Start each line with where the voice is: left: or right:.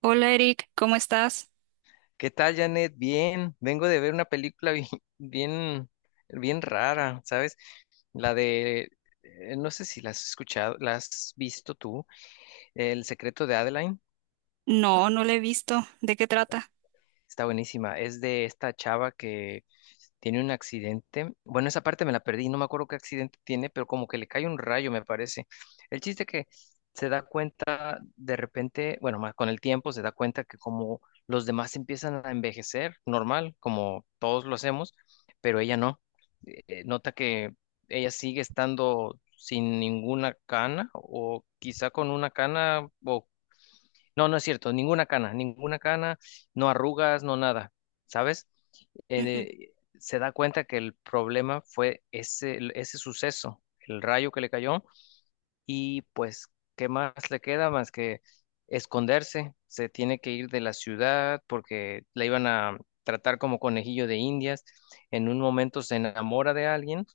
right: Hola Eric, ¿cómo estás?
left: ¿Qué tal, Janet? Bien, vengo de ver una película bien, bien, bien rara, ¿sabes? La de, no sé si la has escuchado, la has visto tú, El secreto de Adeline.
right: No, no la he visto. ¿De qué trata?
left: Está buenísima. Es de esta chava que tiene un accidente. Bueno, esa parte me la perdí, no me acuerdo qué accidente tiene, pero como que le cae un rayo, me parece. El chiste que se da cuenta de repente, bueno, más con el tiempo se da cuenta que como los demás empiezan a envejecer, normal, como todos lo hacemos, pero ella no. Nota que ella sigue estando sin ninguna cana o quizá con una cana o no, no es cierto, ninguna cana, no arrugas, no nada, ¿sabes?
right: Ujú.
left: Eh, Se da cuenta que el problema fue ese, ese suceso, el rayo que le cayó, y pues, ¿qué más le queda más que esconderse? Se tiene que ir de la ciudad porque la iban a tratar como conejillo de Indias. En un momento se enamora de alguien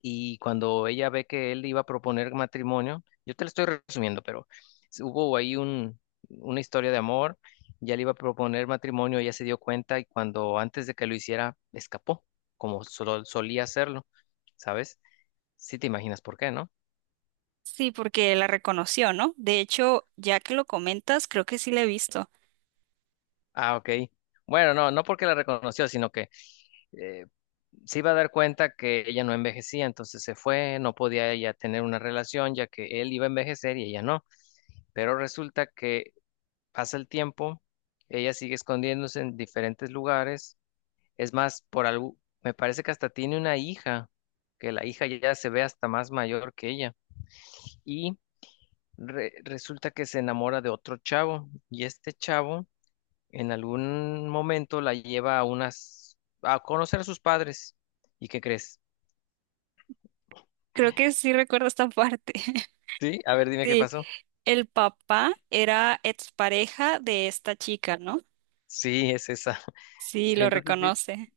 left: y cuando ella ve que él iba a proponer matrimonio, yo te lo estoy resumiendo, pero hubo ahí una historia de amor, ya le iba a proponer matrimonio, ella se dio cuenta y cuando antes de que lo hiciera, escapó, como solía hacerlo, ¿sabes? Sí te imaginas por qué, ¿no?
right: Sí, porque la reconoció, ¿no? De hecho, ya que lo comentas, creo que sí la he visto.
left: Ah, ok. Bueno, no, no porque la reconoció, sino que eh, se iba a dar cuenta que ella no envejecía, entonces se fue, no podía ella tener una relación ya que él iba a envejecer y ella no. Pero resulta que pasa el tiempo, ella sigue escondiéndose en diferentes lugares. Es más, por algo, me parece que hasta tiene una hija, que la hija ya se ve hasta más mayor que ella. Y resulta que se enamora de otro chavo. Y este chavo en algún momento la lleva a a conocer a sus padres. ¿Y qué crees?
right: Creo que sí recuerdo esta parte.
left: Sí, a ver, dime qué
right: Sí,
left: pasó.
right: el papá era expareja de esta chica, ¿no?
left: Sí, es esa.
right: Sí,
left: Sí,
right: lo
left: entonces sí.
right: reconoce.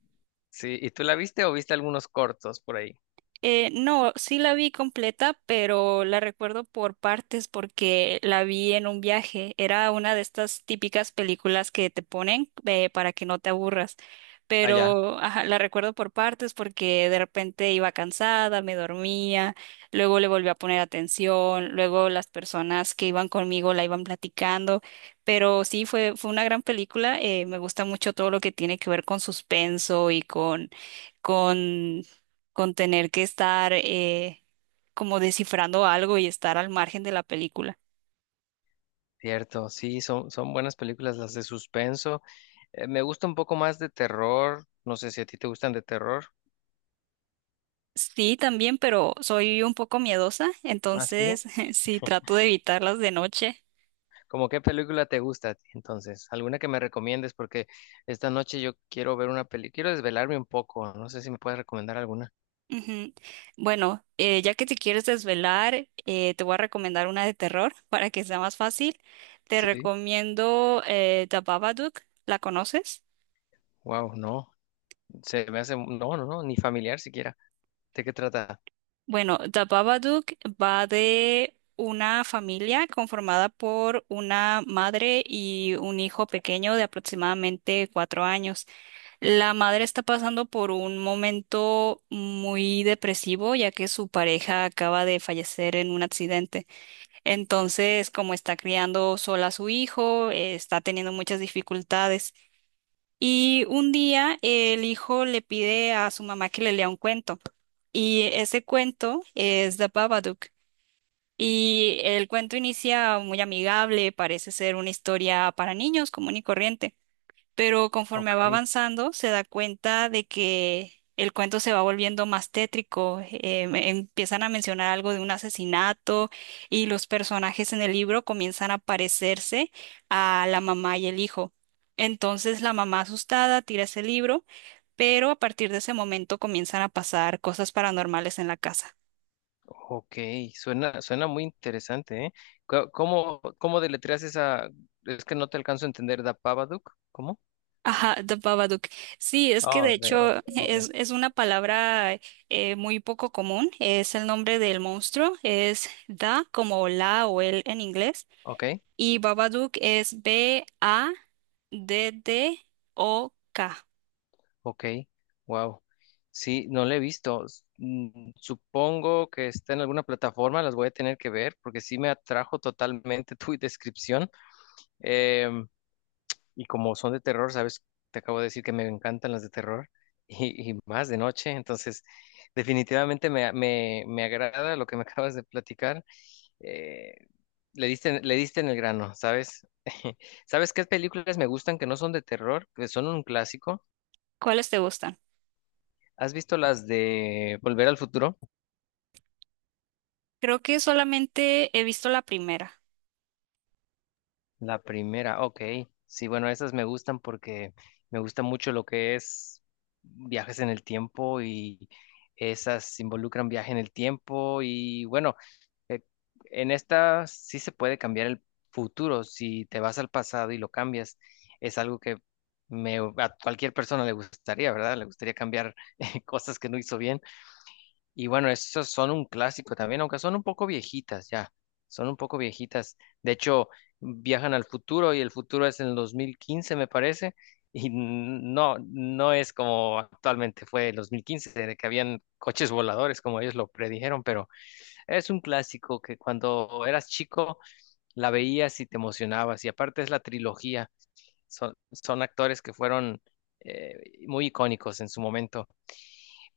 left: Sí, ¿y tú la viste o viste algunos cortos por ahí?
right: No, sí la vi completa, pero la recuerdo por partes porque la vi en un viaje. Era una de estas típicas películas que te ponen para que no te aburras.
left: Allá.
right: Pero ajá, la recuerdo por partes porque de repente iba cansada, me dormía, luego le volví a poner atención, luego las personas que iban conmigo la iban platicando. Pero sí, fue una gran película. Me gusta mucho todo lo que tiene que ver con suspenso y con con tener que estar como descifrando algo y estar al margen de la película.
left: Cierto, sí, son, son buenas películas las de suspenso. Me gusta un poco más de terror. No sé si a ti te gustan de terror.
right: Sí, también, pero soy un poco miedosa,
left: Ah, sí.
right: entonces sí trato de evitarlas de noche.
left: ¿Cómo qué película te gusta a ti, entonces? ¿Alguna que me recomiendes? Porque esta noche yo quiero ver una película, quiero desvelarme un poco. No sé si me puedes recomendar alguna.
right: Ujú. Bueno, ya que te quieres desvelar, te voy a recomendar una de terror para que sea más fácil. Te
left: Sí.
right: recomiendo The Babadook. ¿La conoces?
left: Wow, no. Se me hace, no, no, no, ni familiar siquiera. ¿De qué trata?
right: Bueno, The Babadook va de una familia conformada por una madre y un hijo pequeño de aproximadamente 4 años. La madre está pasando por un momento muy depresivo, ya que su pareja acaba de fallecer en un accidente. Entonces, como está criando sola a su hijo, está teniendo muchas dificultades. Y un día el hijo le pide a su mamá que le lea un cuento. Y ese cuento es The Babadook. Y el cuento inicia muy amigable, parece ser una historia para niños común y corriente, pero conforme
left: Ok,
right: va avanzando se da cuenta de que el cuento se va volviendo más tétrico. Empiezan a mencionar algo de un asesinato y los personajes en el libro comienzan a parecerse a la mamá y el hijo. Entonces la mamá asustada tira ese libro, pero a partir de ese momento comienzan a pasar cosas paranormales en la casa.
left: ok, suena, suena muy interesante, ¿eh? Cómo deletreas esa? Es que no te alcanzo a entender, ¿da Babadook? ¿Cómo?
right: Ajá, The Babadook. Sí, es que
left: Oh,
right: de
left: de,
right: hecho
left: ok,
right: es, es una palabra muy poco común. Es el nombre del monstruo. Es Da como la o el en inglés.
left: ok,
right: Y Babadook es BADDOK.
left: ok, wow. Sí, no la he visto. Supongo que está en alguna plataforma, las voy a tener que ver porque sí me atrajo totalmente tu descripción. Em, y como son de terror, sabes, te acabo de decir que me encantan las de terror y más de noche, entonces definitivamente me agrada lo que me acabas de platicar. Eh, Le diste, le diste en el grano, ¿sabes? ¿Sabes qué películas me gustan que no son de terror, que son un clásico?
right: ¿Cuáles te gustan?
left: ¿Has visto las de Volver al Futuro?
right: Creo que solamente he visto la primera.
left: La primera, ok. Sí, bueno, esas me gustan porque me gusta mucho lo que es viajes en el tiempo y esas involucran viaje en el tiempo y bueno, Eh, En esta sí se puede cambiar el futuro. Si te vas al pasado y lo cambias, es algo que a cualquier persona le gustaría, ¿verdad? Le gustaría cambiar cosas que no hizo bien. Y bueno, esos son un clásico también, aunque son un poco viejitas ya. Son un poco viejitas. De hecho, viajan al futuro y el futuro es en el 2015, me parece. Y no, no es como actualmente fue el 2015, de que habían coches voladores, como ellos lo predijeron, pero es un clásico que cuando eras chico la veías y te emocionabas. Y aparte es la trilogía. Son actores que fueron eh, muy icónicos en su momento.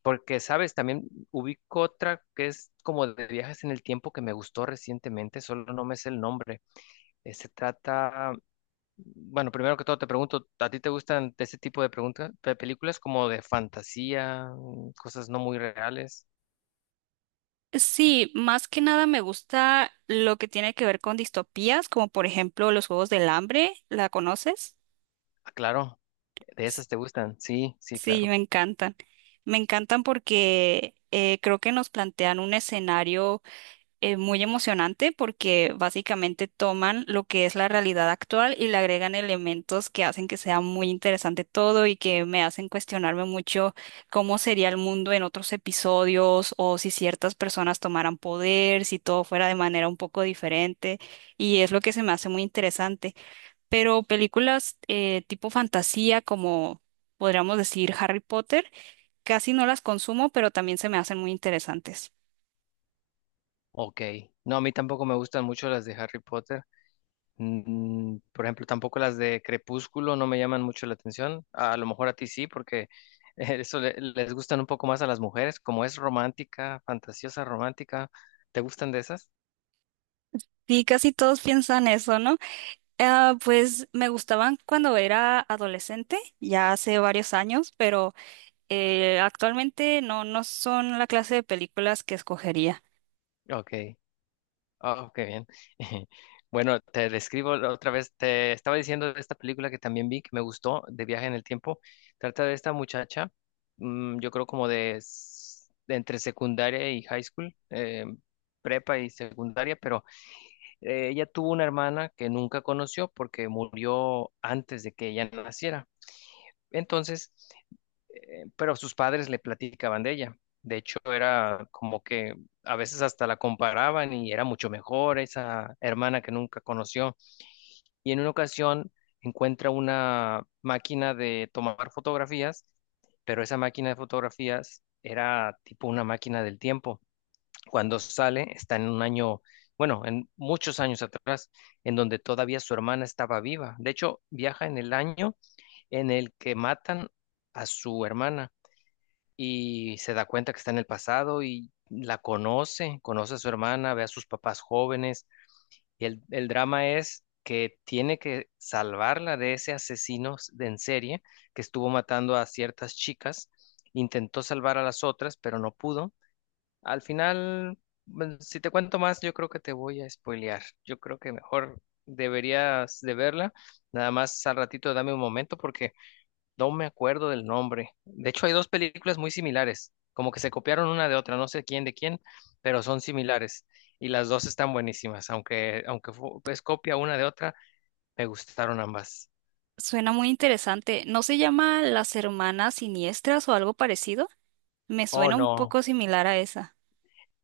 left: Porque, sabes, también ubico otra que es como de viajes en el tiempo que me gustó recientemente, solo no me sé el nombre. Eh, se trata, bueno, primero que todo te pregunto, ¿a ti te gustan de ese tipo de preguntas, de películas como de fantasía, cosas no muy reales?
right: Sí, más que nada me gusta lo que tiene que ver con distopías, como por ejemplo los Juegos del Hambre. ¿La conoces?
left: Ah, claro, de esas te gustan. Sí, sí,
right: Sí, me
left: claro.
right: encantan. Me encantan porque creo que nos plantean un escenario muy emocionante porque básicamente toman lo que es la realidad actual y le agregan elementos que hacen que sea muy interesante todo y que me hacen cuestionarme mucho cómo sería el mundo en otros episodios o si ciertas personas tomaran poder, si todo fuera de manera un poco diferente. Y es lo que se me hace muy interesante, pero películas tipo fantasía, como podríamos decir Harry Potter, casi no las consumo, pero también se me hacen muy interesantes.
left: Ok. No, a mí tampoco me gustan mucho las de Harry Potter. Por ejemplo, tampoco las de Crepúsculo no me llaman mucho la atención. A lo mejor a ti sí, porque eso les gustan un poco más a las mujeres, como es romántica, fantasiosa romántica. ¿Te gustan de esas?
right: Sí, casi todos piensan eso, ¿no? Ah, pues me gustaban cuando era adolescente, ya hace varios años, pero actualmente no, no son la clase de películas que escogería.
left: Ok. Oh, qué bien. Bueno, te describo la otra vez. Te estaba diciendo de esta película que también vi, que me gustó, de Viaje en el Tiempo. Trata de esta muchacha, yo creo como de entre secundaria y high school, prepa y secundaria, pero ella tuvo una hermana que nunca conoció porque murió antes de que ella naciera. Entonces, pero sus padres le platicaban de ella. De hecho, era como que a veces hasta la comparaban y era mucho mejor esa hermana que nunca conoció. Y en una ocasión encuentra una máquina de tomar fotografías, pero esa máquina de fotografías era tipo una máquina del tiempo. Cuando sale, está en un año, bueno, en muchos años atrás, en donde todavía su hermana estaba viva. De hecho, viaja en el año en el que matan a su hermana y se da cuenta que está en el pasado y la conoce, conoce a su hermana, ve a sus papás jóvenes y el drama es que tiene que salvarla de ese asesino de en serie que estuvo matando a ciertas chicas, intentó salvar a las otras, pero no pudo. Al final, bueno, si te cuento más, yo creo que te voy a spoilear. Yo creo que mejor deberías de verla. Nada más al ratito dame un momento porque no me acuerdo del nombre. De hecho, hay dos películas muy similares, como que se copiaron una de otra, no sé quién de quién, pero son similares. Y las dos están buenísimas, aunque es copia una de otra, me gustaron ambas.
right: Suena muy interesante. ¿No se llama Las Hermanas Siniestras o algo parecido? Me
left: Oh,
right: suena un
left: no.
right: poco similar a esa.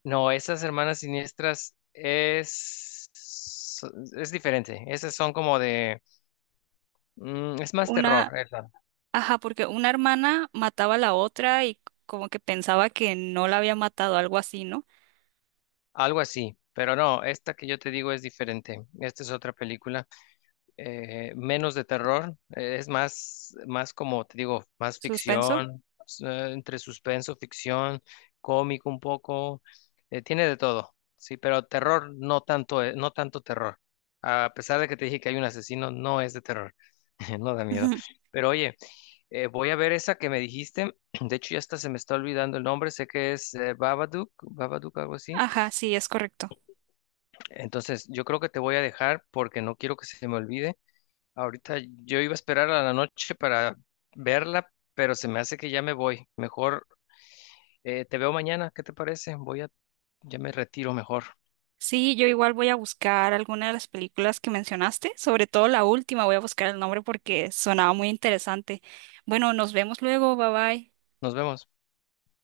left: No, esas hermanas siniestras es diferente. Esas son como de... es más terror,
right: Una,
left: esa,
right: ajá, porque una hermana mataba a la otra y como que pensaba que no la había matado, algo así, ¿no?
left: algo así. Pero no, esta que yo te digo es diferente. Esta es otra película. Menos de terror, es más, más como te digo, más
right: Suspenso.
left: ficción, entre suspenso, ficción, cómico un poco, tiene de todo, sí, pero terror no tanto, no tanto terror. A pesar de que te dije que hay un asesino, no es de terror, no da miedo.
right: Ujú.
left: Pero oye, voy a ver esa que me dijiste, de hecho ya hasta se me está olvidando el nombre, sé que es Babadook, Babadook, algo así.
right: Ajá, sí, es correcto.
left: Entonces, yo creo que te voy a dejar porque no quiero que se me olvide. Ahorita yo iba a esperar a la noche para verla, pero se me hace que ya me voy. Mejor te veo mañana, ¿qué te parece? Ya me retiro mejor.
right: Sí, yo igual voy a buscar alguna de las películas que mencionaste, sobre todo la última, voy a buscar el nombre porque sonaba muy interesante. Bueno, nos vemos luego, bye bye.
left: Nos vemos.